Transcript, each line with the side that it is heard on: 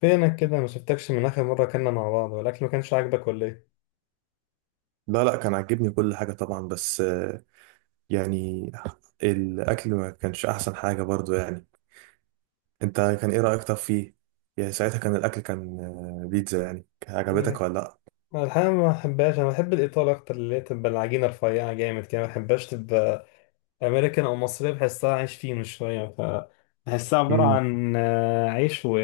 left: فينك كده ما شفتكش من اخر مره كنا مع بعض والاكل ما كانش عاجبك ولا ايه
right: لا لا كان عاجبني كل حاجة طبعا، بس يعني الأكل ما كانش أحسن حاجة برضو يعني. أنت كان إيه رأيك طب فيه؟ يعني ساعتها كان الأكل كان آه، بيتزا، يعني كان عجبتك
left: إيه.
right: ولا لأ؟
left: انا الحقيقه ما بحبهاش، انا بحب الايطالي اكتر اللي هي تبقى العجينه رفيعه جامد كده، ما بحبهاش تبقى امريكان او مصرية، بحسها عايش فيه من شوية. ف بحسها عبارة
right: مم.
left: عن عيش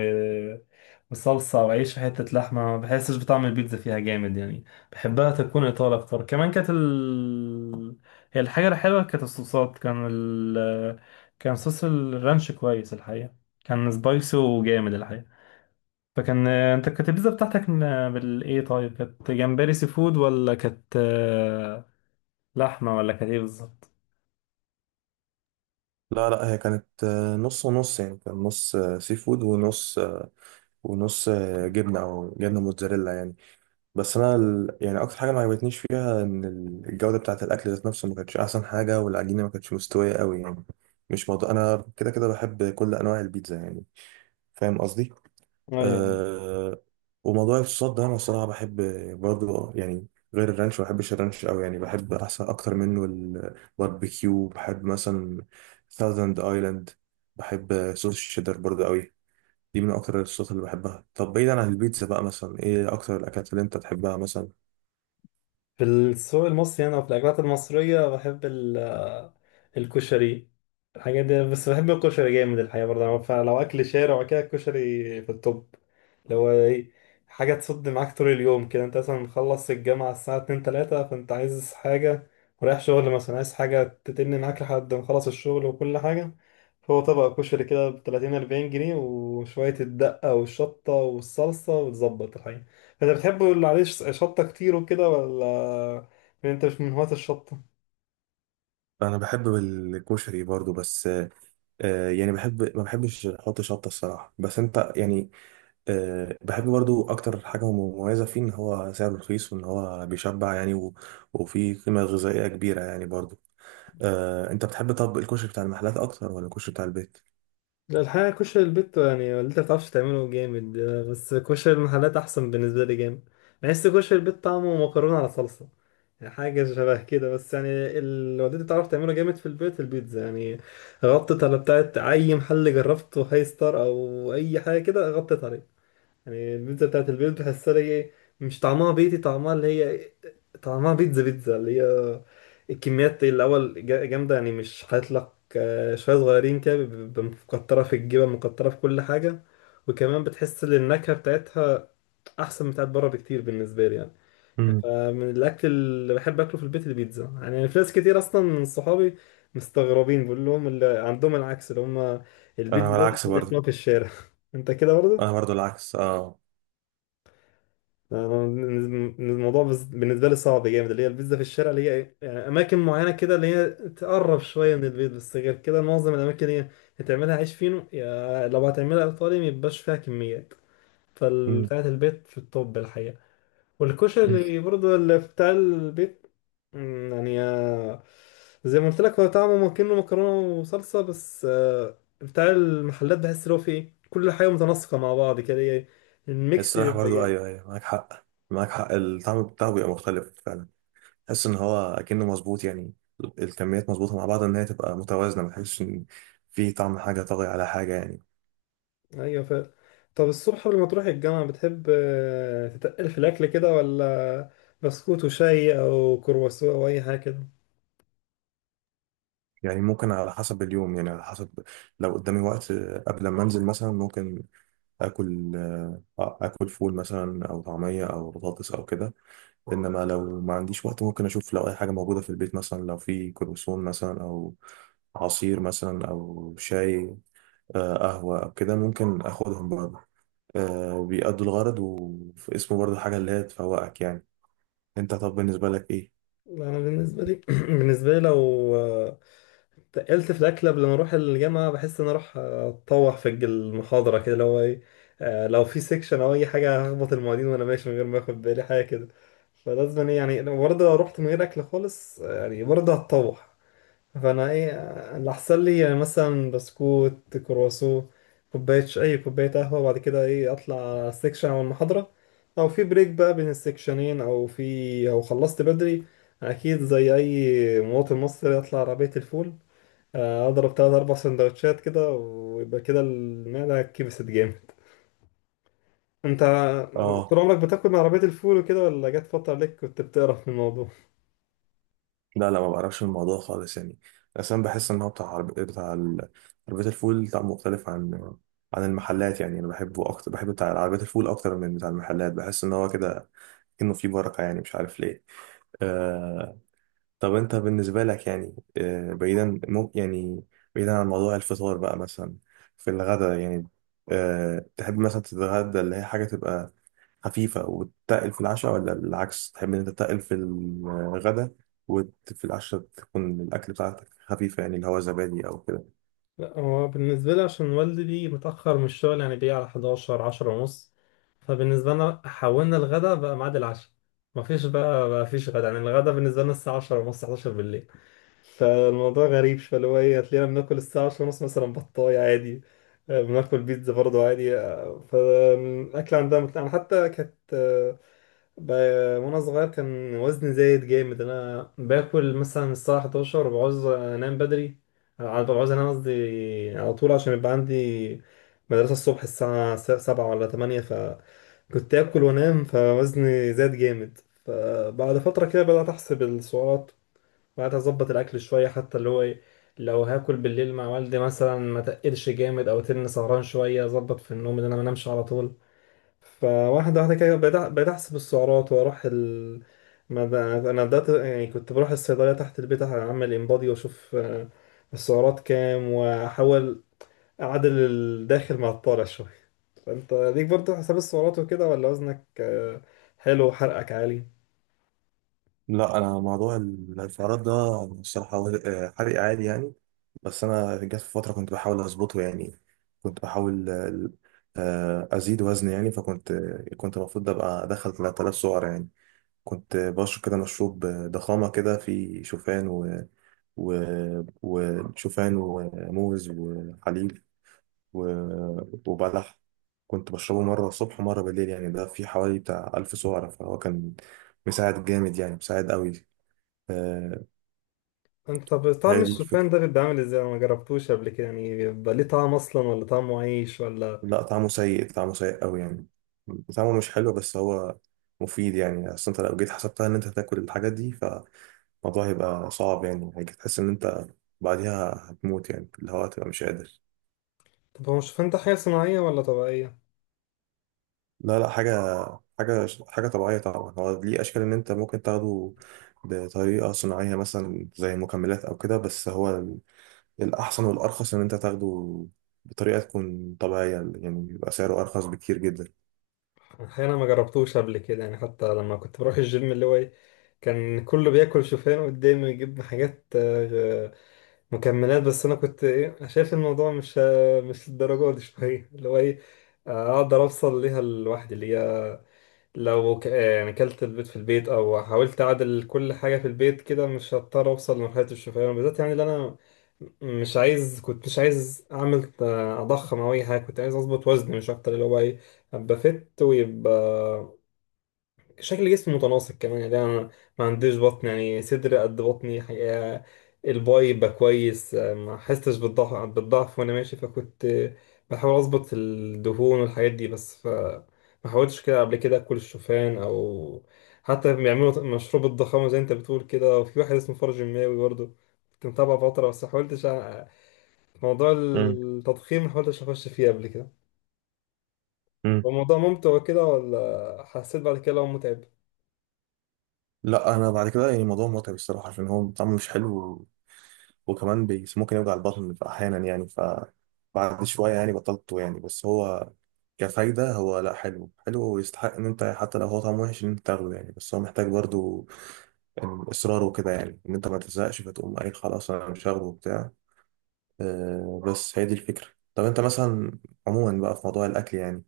left: وصلصة وعيش وحتة لحمة، ما بحسش بطعم البيتزا فيها جامد يعني. بحبها تكون إيطالي أكتر. كمان كانت هي الحاجة الحلوة كانت الصوصات. كان كان صوص الرانش كويس الحقيقة، كان سبايسي وجامد الحقيقة. فكان، انت كانت البيتزا بتاعتك بالإيه؟ طيب، كانت جمبري سي فود، ولا كانت لحمة، ولا كانت إيه بالظبط؟
right: لا لا هي كانت نص ونص، يعني كان نص سي فود، ونص جبنة أو جبنة موتزاريلا يعني. بس أنا يعني أكتر حاجة ما عجبتنيش فيها إن الجودة بتاعة الأكل ذات نفسه ما كانتش أحسن حاجة، والعجينة ما كانتش مستوية قوي يعني. مش موضوع، أنا كده كده بحب كل أنواع البيتزا يعني، فاهم قصدي؟ آه وموضوع الصوصات ده انا الصراحه بحب برضو يعني، غير الرانش ما بحبش الرانش قوي يعني، بحب احسن اكتر منه. الباربيكيو بحب مثلا، ثاوزند ايلاند، بحب صوص الشيدر برضو قوي. دي من اكتر الصوصات اللي بحبها. طب بعيدا عن البيتزا بقى، مثلا ايه اكتر الاكلات اللي انت تحبها مثلا؟
left: في السوق المصري هنا وفي الأكلات المصرية بحب الكشري، الحاجات دي. بس بحب الكشري جامد الحقيقة برضه. فلو أكل شارع وكده، الكشري في التوب. اللي هو إيه، حاجة تصد معاك طول اليوم كده. أنت مثلا مخلص الجامعة الساعة اتنين تلاتة، فأنت عايز حاجة ورايح شغل مثلا، عايز حاجة تتن معاك لحد ما خلص الشغل وكل حاجة. فهو طبق كشري كده بتلاتين أربعين جنيه وشوية الدقة والشطة والصلصة وتظبط الحقيقة. انت بتحب اللي عليه شطة كتير وكده، ولا يعني انت مش من هواة الشطة؟
right: انا بحب الكشري برضو، بس يعني بحب، ما بحبش احط شطه الصراحه، بس انت يعني. أه بحب برضو. أكتر حاجة مميزة فيه إن هو سعره رخيص، وإن هو بيشبع يعني وفيه قيمة غذائية كبيرة يعني برضو. أه، أنت بتحب طب الكشري بتاع المحلات أكتر ولا الكشري بتاع البيت؟
left: لا، الحقيقة كشري البيت يعني اللي انت بتعرفش تعمله جامد، بس كشري المحلات أحسن بالنسبة لي جامد. بحس كشري البيت طعمه مكرونة على صلصة يعني، حاجة شبه كده بس يعني. اللي والدتي بتعرف تعمله جامد في البيت البيتزا يعني، غطت على بتاعت أي محل جربته، هاي ستار أو أي حاجة كده، غطت عليه. يعني البيتزا بتاعت البيت بحسها اللي هي، مش طعمها بيتي، طعمها اللي هي، طعمها بيتزا بيتزا، اللي هي الكميات الأول جامدة يعني، مش هيطلق شوية صغيرين كده، بيبقى مكترة في الجبن مكترة في كل حاجة. وكمان بتحس إن النكهة بتاعتها أحسن بتاعت بره بكتير بالنسبة لي يعني.
right: مم.
left: فمن الأكل اللي بحب أكله في البيت البيتزا يعني، في ناس كتير أصلا من صحابي مستغربين، بقول لهم اللي عندهم العكس، اللي هم البيتزا
right: أنا
left: ده
right: العكس
left: تاكل من
right: برضو،
left: هناك في الشارع. أنت كده
right: أنا
left: برضه؟
right: برضو العكس، أه.
left: الموضوع بالنسبة لي صعب جامد، اللي هي البيتزا في الشارع اللي هي إيه، يعني أماكن معينة كده اللي هي تقرب شوية من البيت، بس غير كده معظم الأماكن اللي هي هتعملها عيش فينو، يا لو هتعملها إيطالي ميبقاش فيها كميات.
right: مم.
left: فبتاعة البيت في الطب الحقيقة، والكشري اللي برضه اللي بتاع البيت. مم، يعني زي ما قلت لك، هو طعمه ممكنه مكرونة وصلصة، بس بتاع المحلات بحس اللي هو فيه إيه، كل حاجة متناسقة مع بعض كده، هي الميكس
right: الصراحة
left: بيبقى
right: برضو، أيوه
left: جامد.
right: أيوه، معاك حق معاك حق، الطعم بتاعه بيبقى مختلف فعلا. تحس إن هو أكنه مظبوط يعني. الكميات مظبوطة مع بعض، إن هي تبقى متوازنة، ما تحسش إن في طعم حاجة طاغي على حاجة يعني.
left: ايوه طب الصبح قبل ما تروح الجامعة بتحب تتقل في الأكل كده، ولا بسكوت وشاي أو كرواسون أو أي حاجة كده؟
right: يعني ممكن على حسب اليوم، يعني على حسب. لو قدامي وقت قبل ما انزل مثلا، ممكن اكل آه، آه، اكل فول مثلا، او طعميه، او بطاطس، او كده. انما لو ما عنديش وقت، ممكن اشوف لو اي حاجه موجوده في البيت مثلا، لو في كروسون مثلا، او عصير مثلا، او شاي قهوه، او كده ممكن اخدهم برضه. بيأدوا الغرض، وفي اسمه برضه حاجه اللي هي تفوقك يعني. انت طب بالنسبه لك ايه؟
left: لا، أنا بالنسبة لي بالنسبة لي لو آه، تقلت في الأكل قبل ما أروح الجامعة، بحس إن أنا أروح أتطوح في المحاضرة كده. لو إيه، لو في سيكشن أو أي حاجة، هخبط المعيدين وأنا ماشي من غير ما آخد بالي حاجة كده. فلازم إيه يعني، لو برضه لو رحت من غير أكل خالص، يعني برضه هتطوح. فانا ايه اللي احسن لي يعني، مثلا بسكوت كرواسو كوبايه اي كوبايه قهوه، وبعد كده ايه اطلع على السكشن او المحاضره، او في بريك بقى بين السكشنين او في او خلصت بدري، اكيد زي اي مواطن مصري اطلع عربيه الفول، اضرب تلات اربع سندوتشات كده ويبقى كده المعده كبست جامد. انت
right: اه.
left: طول عمرك بتاكل من عربيه الفول وكده، ولا جت فتره عليك كنت بتقرف من الموضوع؟
right: لا لا، ما بعرفش الموضوع خالص يعني. اصلا بحس ان هو بتاع عربية الفول بتاع، مختلف عن المحلات يعني. انا بحبه اكتر، بحب بتاع عربية الفول اكتر من بتاع المحلات، بحس ان هو كده انه فيه بركة يعني، مش عارف ليه. آه... طب انت بالنسبة لك يعني، بعيدا ممكن يعني، بعيدا عن موضوع الفطار بقى، مثلا في الغداء يعني. تحب مثلا تتغدى اللي هي حاجة تبقى خفيفة وتتقل في العشاء، ولا بالعكس تحب إن أنت تتقل في الغدا وفي العشاء تكون الأكل بتاعتك خفيفة، يعني اللي هو زبادي أو كده؟
left: لا، هو بالنسبة لي عشان والدي بيجي متأخر من الشغل يعني، بيجي على 11 10 ونص. فبالنسبة لنا حولنا الغدا بقى ميعاد العشاء، مفيش بقى مفيش غدا يعني. الغدا بالنسبة لنا الساعة 10 ونص 11 بالليل، فالموضوع غريب. فاللي هو ايه، هتلاقينا بناكل الساعة 10 ونص مثلا بطاية عادي، بناكل بيتزا برضه عادي. فالأكل عندها أنا حتى كانت، ب- وأنا صغير كان وزني زايد جامد. أنا باكل مثلا الساعة 11 وبعوز أنام بدري، بعوز أنام قصدي على طول، عشان يبقى عندي مدرسة الصبح الساعة 7 ولا 8، فكنت آكل وأنام فوزني زاد جامد. فبعد فترة كده بدأت أحسب السعرات، بعد اظبط الاكل شويه. حتى اللي هو ايه، لو هاكل بالليل مع والدي مثلا ما تقلش جامد، او تن سهران شويه اظبط في النوم ان انا ما انامش على طول. فواحده واحده كده بقيت احسب السعرات واروح ال ما ب- انا بدات يعني، كنت بروح الصيدليه تحت البيت اعمل انبادي واشوف السعرات كام، واحاول اعدل الداخل مع الطالع شويه. فانت ليك برضه حساب السعرات وكده، ولا وزنك حلو وحرقك عالي؟
right: لا أنا موضوع السعرات ده، الصراحة حرق عادي يعني. بس أنا جت في فترة كنت بحاول أظبطه يعني، كنت بحاول أزيد وزن يعني. فكنت المفروض أبقى أدخل 3000 سعر يعني، كنت بشرب كده مشروب ضخامة كده فيه و... وشوفان وموز وحليب وبلح. كنت بشربه مرة الصبح ومرة بالليل يعني، ده في حوالي بتاع 1000 سعرة، فهو كان مساعد جامد يعني، مساعد قوي. آه،
left: انت طب طعم
right: هي دي
left: الشوفان
right: الفكرة.
left: ده بيبقى عامل ازاي؟ انا ما جربتوش قبل كده يعني. بيبقى ليه طعم اصلا، ولا طعمه عيش ولا؟
right: لا طعمه سيء، طعمه سيء قوي يعني، طعمه مش حلو، بس هو مفيد يعني. أصل أنت لو جيت حسبتها إن أنت هتاكل الحاجات دي، فالموضوع هيبقى صعب يعني، هيجي تحس إن أنت بعديها هتموت يعني، اللي هو هتبقى مش قادر.
left: طب هو الشوفان ده حاجه صناعيه ولا طبيعيه؟
right: لا لا، حاجة طبيعية طبعا. هو ليه أشكال إن أنت ممكن تاخده بطريقة صناعية مثلا زي مكملات أو كده، بس هو الأحسن والأرخص إن أنت تاخده بطريقة تكون طبيعية يعني، بيبقى سعره أرخص بكتير جدا.
left: احيانا ما جربتوش قبل كده يعني. حتى لما كنت بروح الجيم، اللي هو ايه، كان كله بياكل شوفان قدامي ويجيب حاجات مكملات، بس انا كنت ايه شايف الموضوع مش مش الدرجه دي شويه، اللي هو ايه، اقدر اوصل ليها لوحدي، اللي هي لو يعني كلت البيض في البيت او حاولت اعدل كل حاجه في البيت كده، مش هضطر اوصل لمرحله الشوفان بالذات يعني. اللي انا مش عايز، كنت مش عايز اعمل اضخم او اي حاجه، كنت عايز اظبط وزني مش اكتر. اللي هو ايه، ابقى فت ويبقى شكل جسمي متناسق كمان يعني. انا ما عنديش بطن يعني، صدر قد بطني حقيقة، الباي يبقى كويس، ما حستش بالضعف بالضعف وانا ماشي. فكنت بحاول اظبط الدهون والحاجات دي. بس ف ما حاولتش كده قبل كده اكل الشوفان، او حتى بيعملوا مشروب الضخامه زي انت بتقول كده، وفي واحد اسمه فرج الماوي برضه كنت متابعه فتره، بس ما حاولتش موضوع
right: امم.
left: التضخيم ما حاولتش اخش فيه قبل كده. هو
right: امم.
left: الموضوع ممتع وكده، ولا حسيت بعد كده لو متعب؟
right: لا، أنا بعد كده يعني الموضوع متعب الصراحة عشان هو طعمه مش حلو، وكمان ممكن يوجع البطن أحيانا يعني. بعد شوية يعني بطلته يعني، بس هو كفايدة هو لا، حلو حلو ويستحق إن أنت حتى لو هو طعمه وحش إن أنت تاخده يعني، بس هو محتاج برضو يعني اصرار وكده، يعني ان انت ما تزهقش فتقوم قايل خلاص انا مش هاخده وبتاع. بس هي دي الفكره. طب انت مثلا عموما بقى في موضوع الاكل يعني،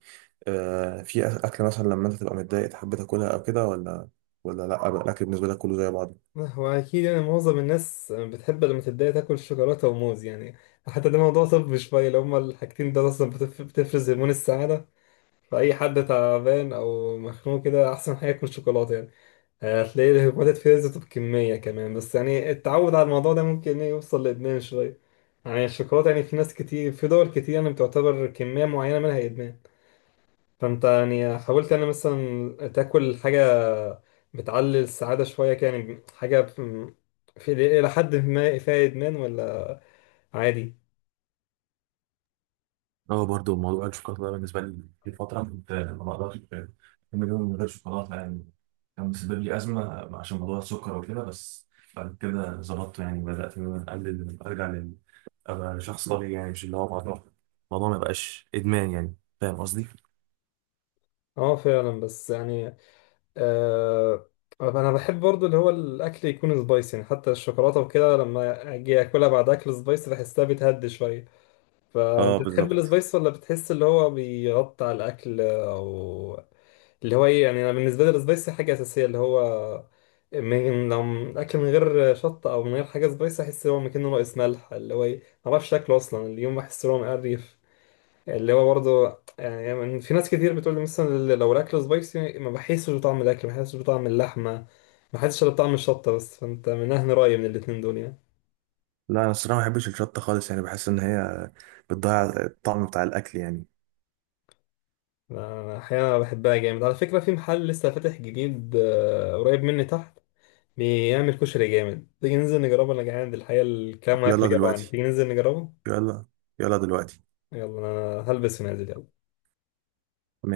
right: في اكل مثلا لما انت تبقى متضايق تحب تاكلها او كده، ولا لا بقى الاكل بالنسبه لك كله زي بعضه؟
left: هو أكيد يعني معظم الناس بتحب لما تبدأ تاكل شوكولاتة وموز يعني، حتى ده موضوع طبي شوية. لو هما الحاجتين دول أصلا بتفرز هرمون السعادة، فأي حد تعبان أو مخنوق كده أحسن حاجة ياكل شوكولاتة يعني. هتلاقي الهرمونات اتفرزت بكمية كمان، بس يعني التعود على الموضوع ده ممكن إيه يوصل لإدمان شوية يعني. الشوكولاتة يعني في ناس كتير في دول كتير يعني بتعتبر كمية معينة منها إدمان. فانت يعني حاولت يعني مثلا تاكل حاجة بتعلي السعادة شوية كده يعني، حاجة في- إلى حد ما فيها إدمان، ولا عادي؟
right: اه برضو موضوع الشوكولاته ده بالنسبه لي، في فتره كنت ما بقدرش اكمل يوم من غير شوكولاته يعني، كان بالنسبه لي ازمه عشان موضوع السكر وكده. بس بعد كده ظبطته يعني، بدات ان انا اقلل، ارجع ابقى شخص طبيعي يعني، مش اللي هو الموضوع ما يبقاش ادمان يعني، فاهم قصدي؟
left: اه فعلا بس يعني، آه، أنا بحب برضو اللي هو الأكل يكون سبايسي يعني. حتى الشوكولاتة وكده لما أجي أكلها بعد أكل سبايسي بحسها بتهدي شوية.
right: اه
left: فانت تحب
right: بالظبط.
left: السبايس، ولا بتحس اللي هو بيغطي على الاكل او اللي هو ايه؟ يعني انا بالنسبه لي السبايسي حاجه اساسيه، اللي هو من، لو الاكل من غير شطه او من غير حاجه سبايسي احس ان هو مكانه ناقص ملح. اللي هو ايه، ما بعرفش شكله اصلا اليوم، بحس ان هو مقرف. اللي هو برضه يعني، يعني في ناس كتير بتقول لي مثلا، لو الاكل سبايسي ما بحسش بطعم الاكل، ما بحسش بطعم اللحمه، ما بحسش إلا بطعم الشطه بس. فانت من اهل رايي من الاتنين دول يعني؟
right: لا انا الصراحه ما بحبش الشطه خالص يعني، بحس ان هي بتضيع الطعم بتاع الاكل يعني.
left: أنا أحيانا بحبها جامد على فكرة. في محل لسه فاتح جديد قريب مني تحت، بيعمل كشري جامد. تيجي ننزل نجربه؟ أنا جعان الحقيقة، الكلام معاك
right: يلا
left: اللي جوعني.
right: دلوقتي،
left: تيجي ننزل نجربه؟
right: يلا، يلا دلوقتي.
left: يلا أنا هلبس ونازل، يلا.